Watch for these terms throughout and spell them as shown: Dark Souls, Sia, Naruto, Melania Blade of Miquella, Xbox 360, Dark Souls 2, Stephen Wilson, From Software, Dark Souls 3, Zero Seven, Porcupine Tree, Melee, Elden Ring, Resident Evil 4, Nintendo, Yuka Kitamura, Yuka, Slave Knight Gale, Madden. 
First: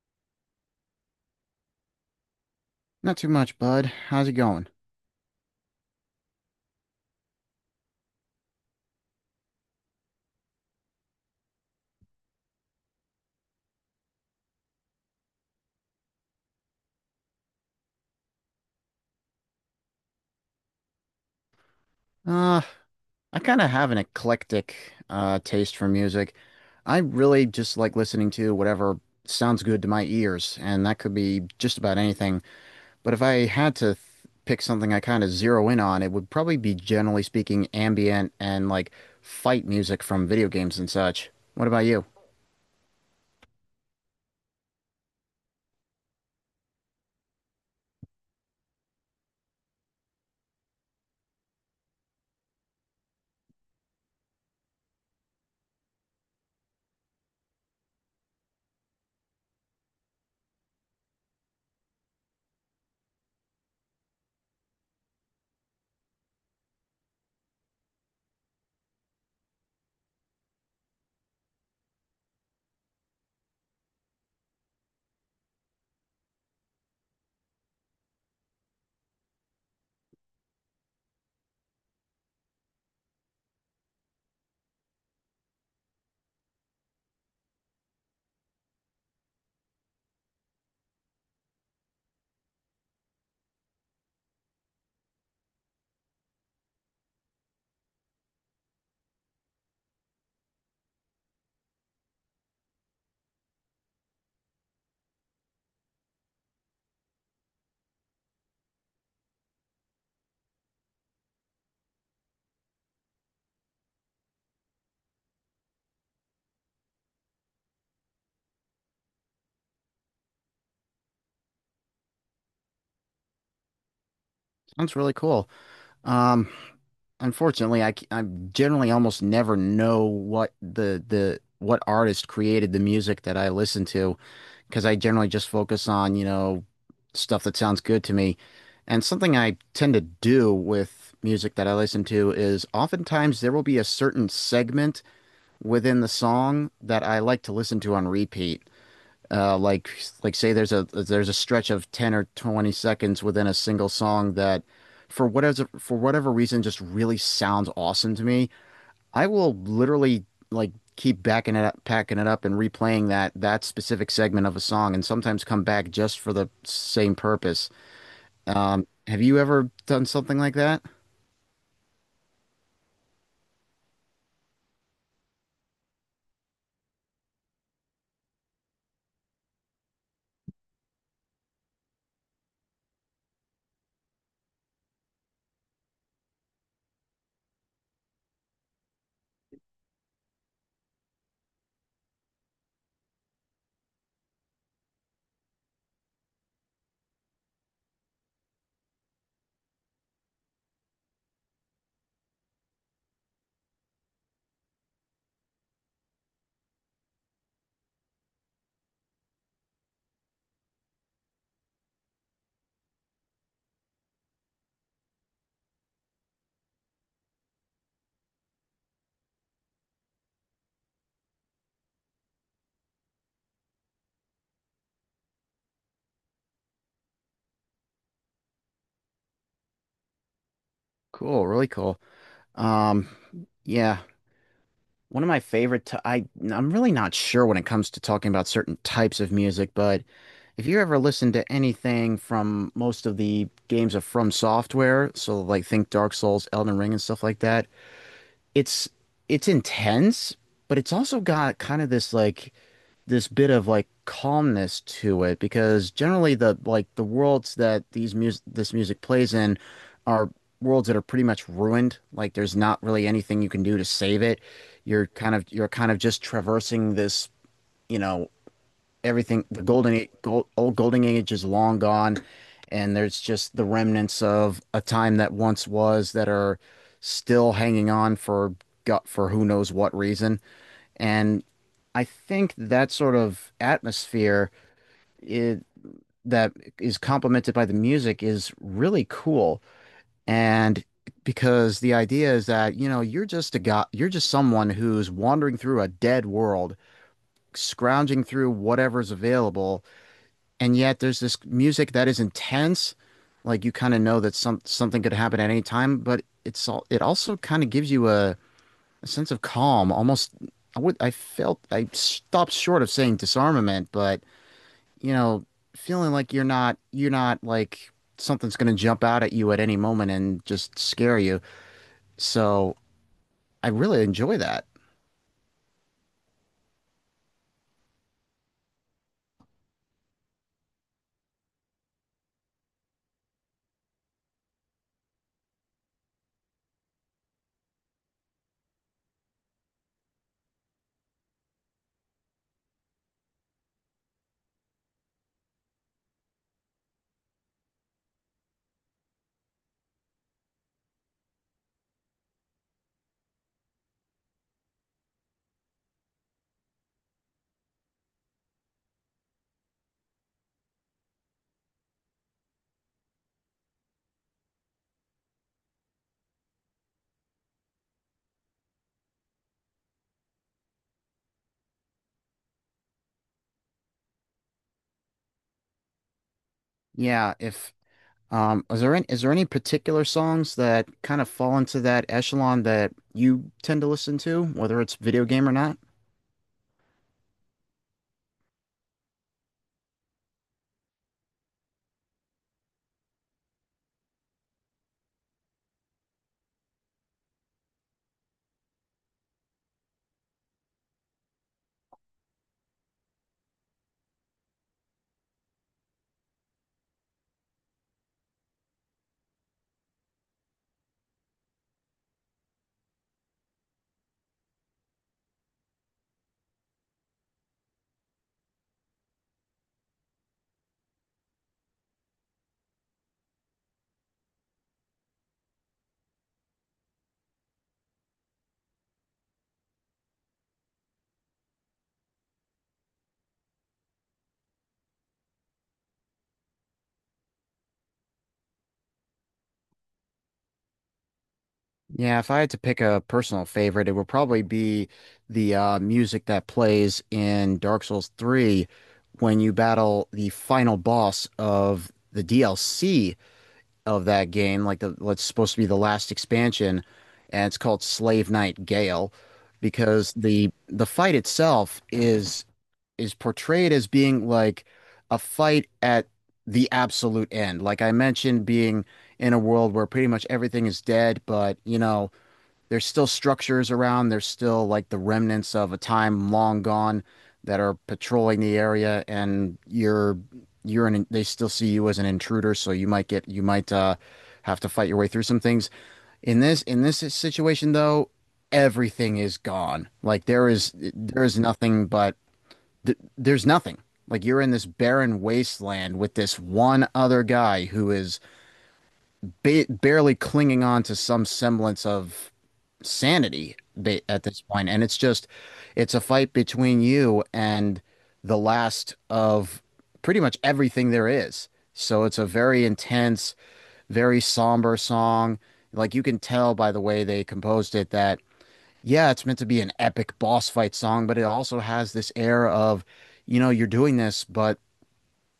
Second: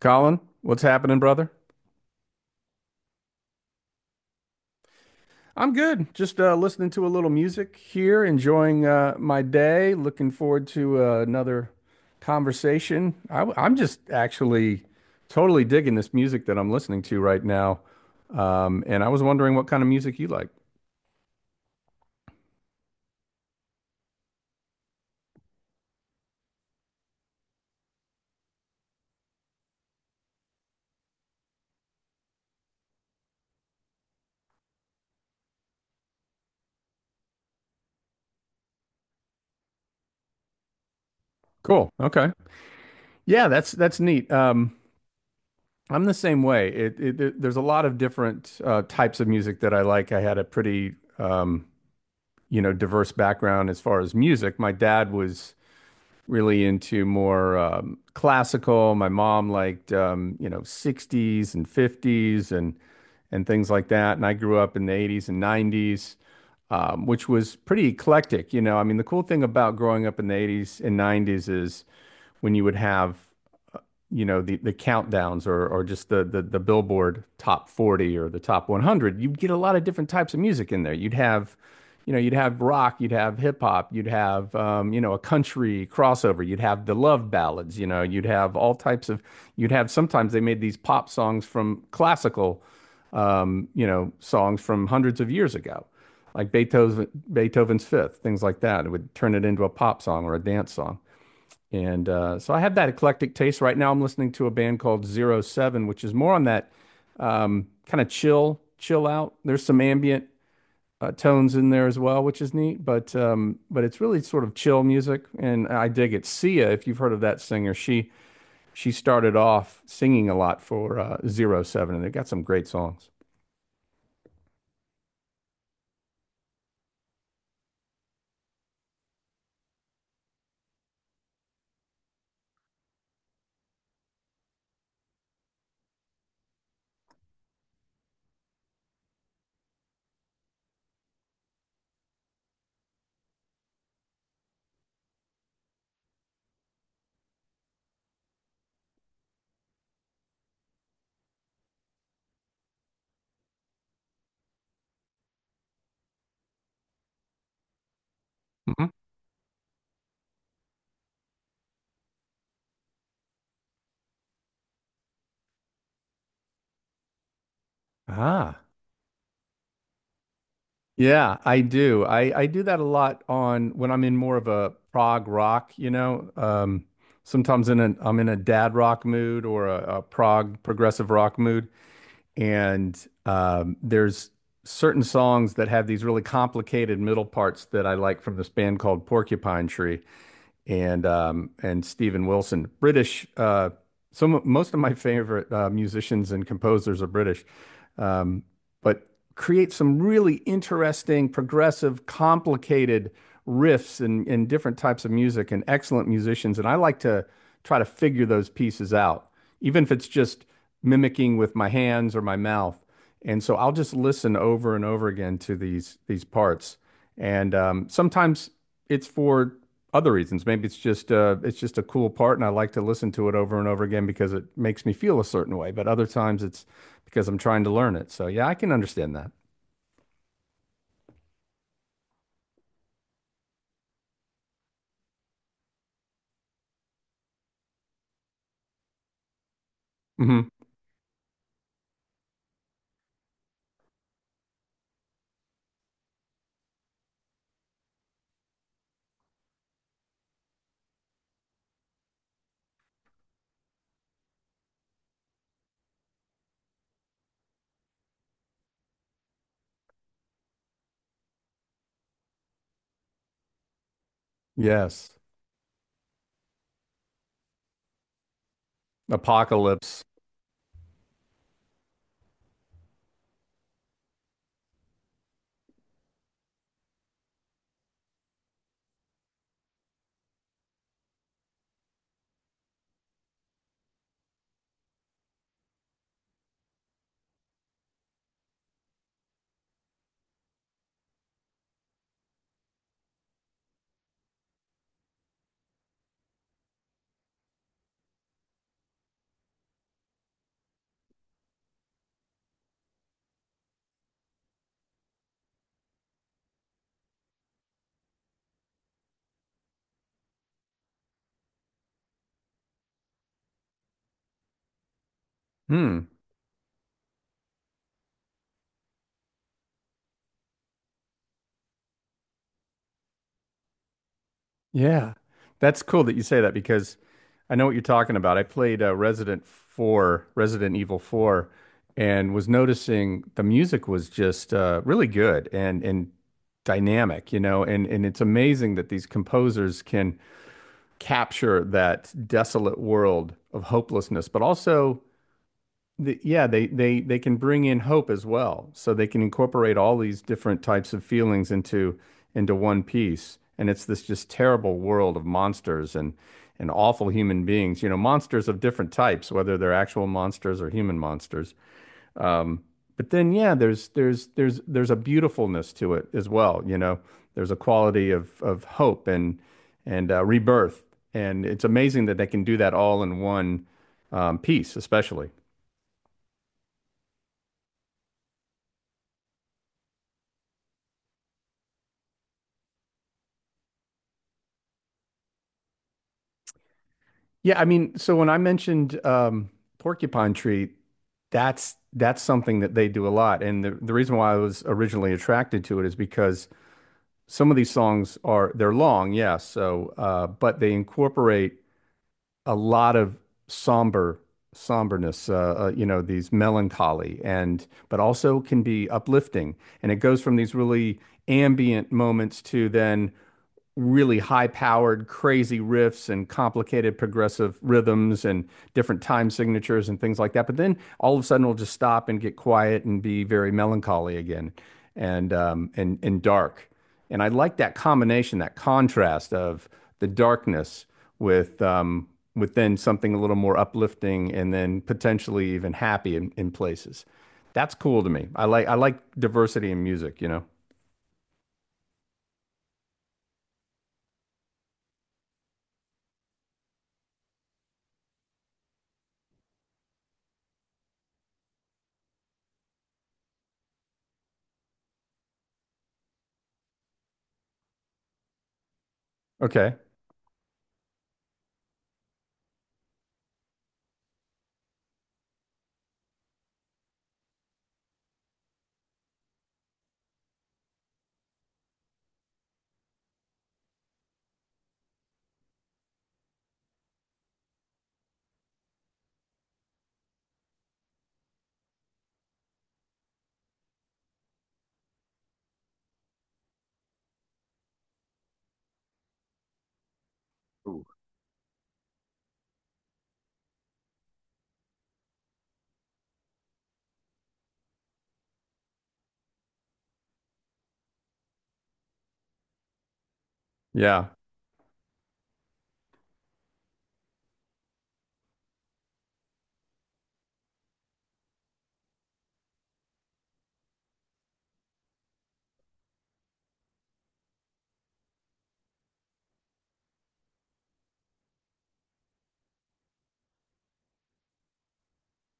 Colin, what's happening, brother? Not too much, bud. How's it going? I'm good. Just listening to a little music here, enjoying my day. Looking forward to another conversation. Am just actually totally digging this music that I'm listening to right now. And I was wondering what kind of music you like. Uh, I kind of have an eclectic taste for music. I really just like listening to whatever sounds good to my ears, and that could be just about anything. But if I had to th pick something I kind of zero in on, it would probably be, generally speaking, ambient and like fight music from video games and such. What about Cool. you? Okay. Yeah, that's neat. I'm the same way. There's a lot of different types of music that I like. I had a pretty um, diverse background as far as music. My dad was really into more classical. My mom liked 60s and 50s and things like that. And I grew up in the 80s and 90s, which was pretty eclectic. You know, I mean, the cool thing about growing up in the 80s and 90s is when you would have the countdowns, or just the Billboard top 40 or the top 100. You'd get a lot of different types of music in there. You'd have, you'd have rock, you'd have hip hop, you'd have, a country crossover, you'd have the love ballads, you know, you'd have all types of, you'd have, sometimes they made these pop songs from classical, songs from hundreds of years ago, like Beethoven, Beethoven's Fifth, things like that. It would turn it into a pop song or a dance song. And so I have that eclectic taste. Right now, I'm listening to a band called Zero Seven, which is more on that kind of chill, chill out. There's some ambient tones in there as well, which is neat. But it's really sort of chill music, and I dig it. Sia, if you've heard of that singer, she started off singing a lot for Zero Seven, and they've got some great songs. Sounds really cool. Um, Unfortunately, I generally almost never know what the what artist created the music that I listen to, because I generally just focus on, you know, stuff that sounds good to me. And something I tend to do with music that I listen to is oftentimes there will be a certain segment within the song that I like to listen to on repeat, like like say there's a stretch of 10 or 20 seconds within a single song that for whatever reason just really sounds awesome to me. Mhm. I will literally, like, keep backing it up, packing it up, and replaying that specific segment of a song, and sometimes come back just for the same purpose. Ah. Um, have you ever done something like that? Yeah, I do. I do that a lot on when I'm in more of a prog rock, you know. Sometimes in an I'm in a dad rock mood or a prog progressive rock mood, and there's certain songs that have these really complicated middle parts that I like, from this band called Porcupine Tree, and Stephen Wilson. British. Some Most of my favorite musicians and composers are British, um, but create some really interesting, progressive, complicated riffs and different types of music and excellent musicians. And I like to try to figure those pieces out, even if it's just mimicking with my hands or my mouth. And so I'll just listen over and over again to these parts. And sometimes it's for other reasons. Maybe it's just a cool part, and I like to listen to it over and over again because it makes me feel a certain way. But other times it's because I'm trying to learn it. So yeah, I can understand that. Cool. Really cool. Um, yeah. One of my favorite, t- I I'm really not sure when it comes to talking about certain types of music, but Hmm. if you ever listen to anything from most of the games of From Software, so like think Dark Souls, Elden Ring, and stuff like that, it's it's intense, but it's also got kind of this, like, this bit of like calmness to it, because generally the worlds that these music this music plays in are worlds that are pretty much ruined. Like, there's not really anything you can do to save it. Yes. You're kind of just traversing this, you know, everything the golden Apocalypse. age, gold, old golden age is long gone, and there's just the remnants of a time that once was that are still hanging on for gut for who knows what reason. And I think that sort of atmosphere, I that is complemented by the music, is really cool. And because the idea is that, you know, you're just a guy, you're just someone who's wandering through a dead world, scrounging through whatever's available, and yet there's this music that is intense. Like, you kind of know that something could happen at any time, but it's all, it also kind of gives you a sense of calm, almost. I would I felt I stopped short of saying disarmament, but, you know, Hmm. feeling like you're not like something's going to jump out at you at any moment and just scare you. So, I really enjoy that. Yeah, that's cool that you say that because I know what you're talking about. I played Resident Evil 4, and was noticing the music was just really good and dynamic, you know, and it's amazing that these composers can capture that desolate world of hopelessness, but also yeah, they can bring in hope as well. So they can incorporate all these different types of feelings into one piece. And it's this just terrible world of monsters and awful human beings. You know, monsters of different types, whether they're actual monsters or human monsters. Um, but then, yeah, there's a beautifulness to it as well. You know, there's a quality of hope and rebirth. And it's amazing that they can do that all in one piece, especially. Yeah, if is there any, is there any particular songs that kind of fall into that echelon that you tend to listen to, whether it's video game or not? Yeah, I mean, so when I mentioned porcupine tree, that's something that they do a lot, and the reason why I was originally attracted to it is because some of these songs are, they're long, yes, so but they incorporate a lot of somber somberness, you know, these melancholy, and but also can be uplifting, and it goes from these really ambient moments to then really high-powered, crazy riffs and complicated progressive rhythms and different time signatures and things like that. But then all of a sudden, we will just stop and get quiet and be very melancholy again and and dark. And I like that combination, that contrast of the darkness with um, with then something a little more uplifting and then potentially even happy in places. That's cool to me. I like diversity in music, you know. Yeah, if I had to pick a personal favorite, it would probably be the music that plays in Dark Souls 3 when you battle the final boss of the DLC of that game, like the what's supposed to be the last expansion, and it's called Slave Knight Gale, Okay. because the fight itself is portrayed as being like a fight at the absolute end. Like I mentioned, being in a world where pretty much everything is dead, but, you know, there's still structures around. There's still like the remnants of a time long gone that are patrolling the area, and you're an they still see you as an intruder, so you might have to fight your way through some things. In this situation though, everything is gone. Like, there is nothing but th there's nothing. Like, you're in this barren wasteland with this one other guy who is ba barely clinging on to some semblance of sanity Yeah. at this point. And it's just, it's a fight between you and the last of pretty much everything there is. So it's a very intense, very somber song. Like, you can tell by the way they composed it that, yeah, it's meant to be an epic boss fight song, but it also has this air of, you know, you're doing this, but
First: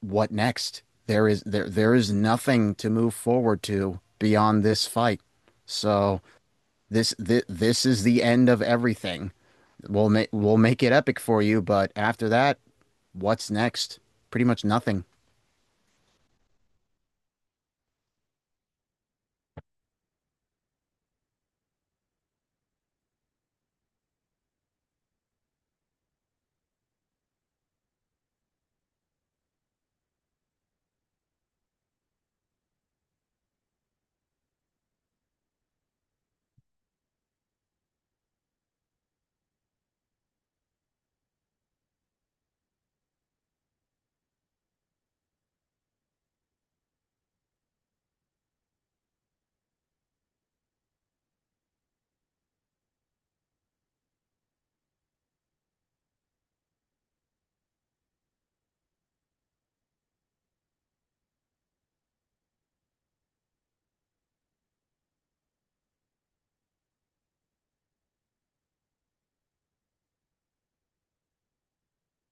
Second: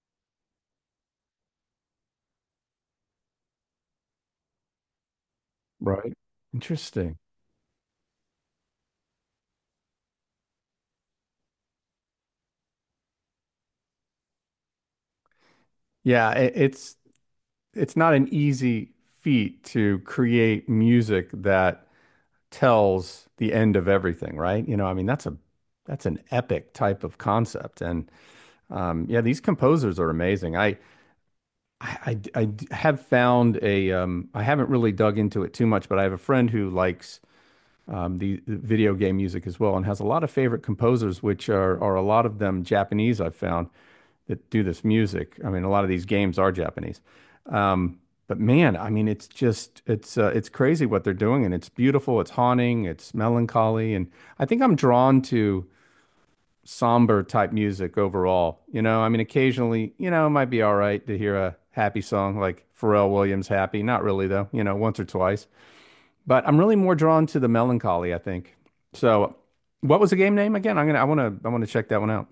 what next? There is nothing to move forward to beyond this fight. Right. So Interesting. This is the end of everything. We'll make it epic for you, but after that, what's next? Pretty much nothing. Yeah, it's not an easy feat to create music that tells the end of everything, right? You know, I mean, that's an epic type of concept, and yeah, these composers are amazing. Have found a I haven't really dug into it too much, but I have a friend who likes the video game music as well, and has a lot of favorite composers, which are a lot of them Japanese, I've found, that do this music. I mean, a lot of these games are Japanese. Um, but man, I mean, it's just it's crazy what they're doing, and it's beautiful, it's haunting, it's melancholy, and I think I'm drawn to somber type music overall. You know, I mean, occasionally, you know, it might be all right to hear a happy song like Pharrell Williams' "Happy." Not really though, you know, once or twice. But I'm really more drawn to the melancholy, I think. So, what was the game name again? I wanna check that one out.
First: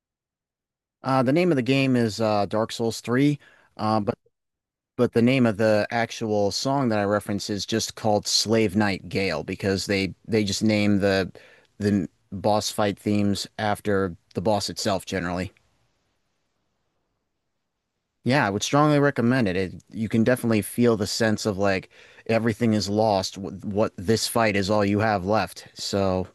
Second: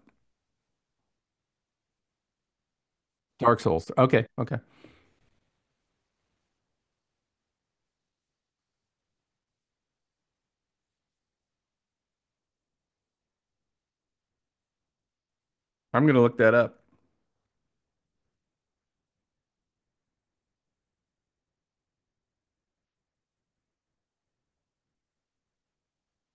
The name of the game is Dark Souls Three, Dark Souls. But Okay, okay. The name of the actual song that I reference is just called Slave Night Gale, because they just name the boss fight themes after the boss itself generally. I'm gonna look that up. Yeah, I would strongly recommend it. You can definitely feel the sense of like everything is lost. What this fight is all you have left. So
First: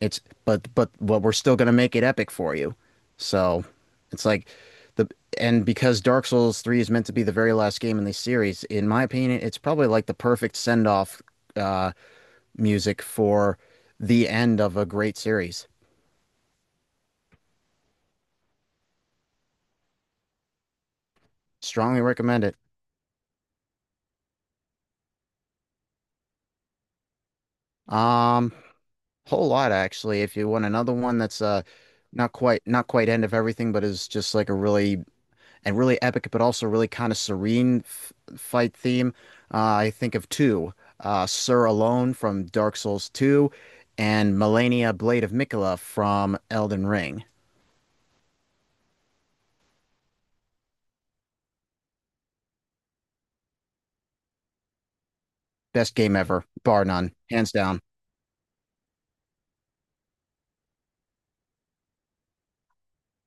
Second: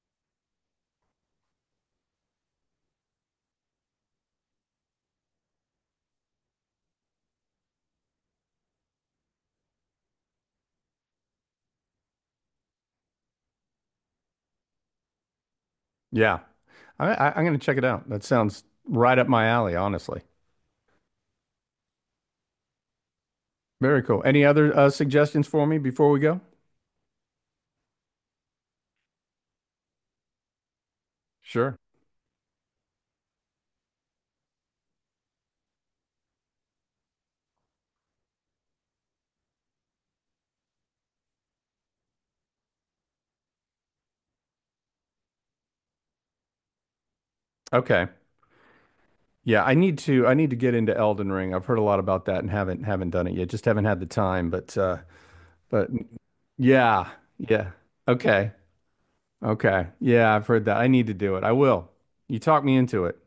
it's, but we're still gonna make it epic for you. So it's like the, and because Dark Souls 3 is meant to be the very last game in the series, in my opinion, it's probably like the perfect send-off uh music for the end of a great series. Yeah. I'm going to check it out. That sounds right up my alley, honestly. Strongly recommend it. Very cool. Any other suggestions for me before we go? Um, whole lot actually. If you want another one that's Sure. Not quite end of everything, but is just like a really, and really epic, but also really kind of serene f fight theme. I think of two: Sur Alone from Dark Souls 2, and Melania Blade of Mikula from Elden Ring. Okay. Yeah, I need to get into Elden Ring. I've heard a lot about that and haven't done it yet. Just haven't had the time, but Best game ever, bar yeah. none, hands Yeah. down. Okay. Okay. Yeah, I've heard that. I need to do it. I will. You talk me into it.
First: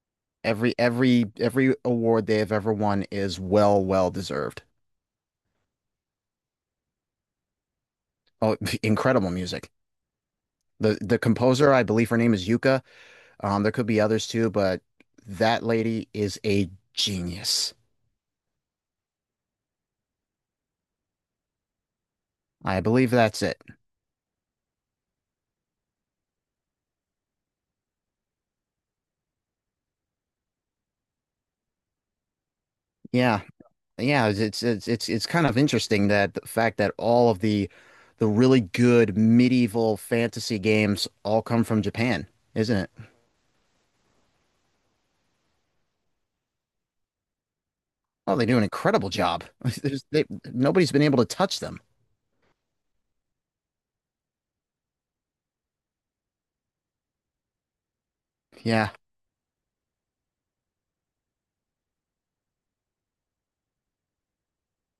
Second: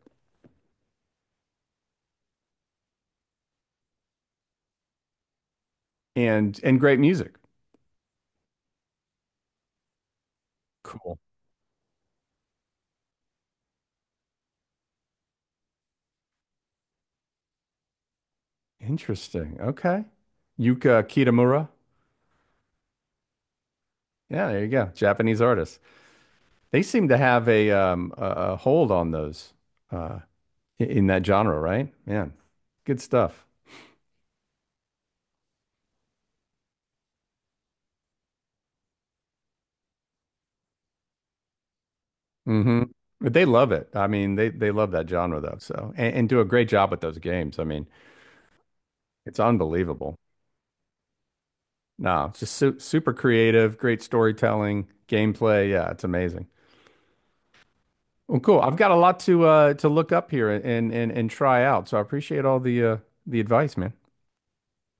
Every award they have ever won is well deserved. And great music. Oh, incredible music. The Cool. the composer, I believe her name is Yuka. There could be others too, but that lady is a genius. Interesting. Okay. Yuka Kitamura. I believe that's it. Yeah, there you go. Japanese artist. They seem to have a hold on those uh in that genre, right? Man, good Yeah, stuff. yeah. It's, kind of interesting that the fact that all of the really good medieval fantasy games all come from Japan, isn't Hmm. it? But they love it. I mean, they love that genre though. So and do a great job with those games. I mean, Oh, they do an incredible it's job. There's, unbelievable. they, nobody's been able to touch them. No, it's just su super creative, great storytelling, gameplay. Yeah, it's amazing. Well, cool. I've got Yeah, a lot to look up here and and try out. So I appreciate all the advice, man.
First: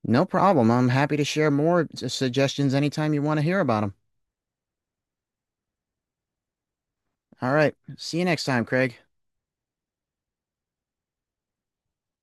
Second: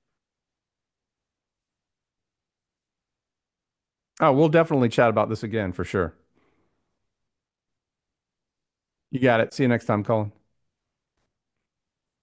no problem. I'm happy to share more suggestions anytime you want to hear about them. Oh, we'll definitely chat about this again for sure. All right. See you next time, Craig. You got it. See you next time, Colin.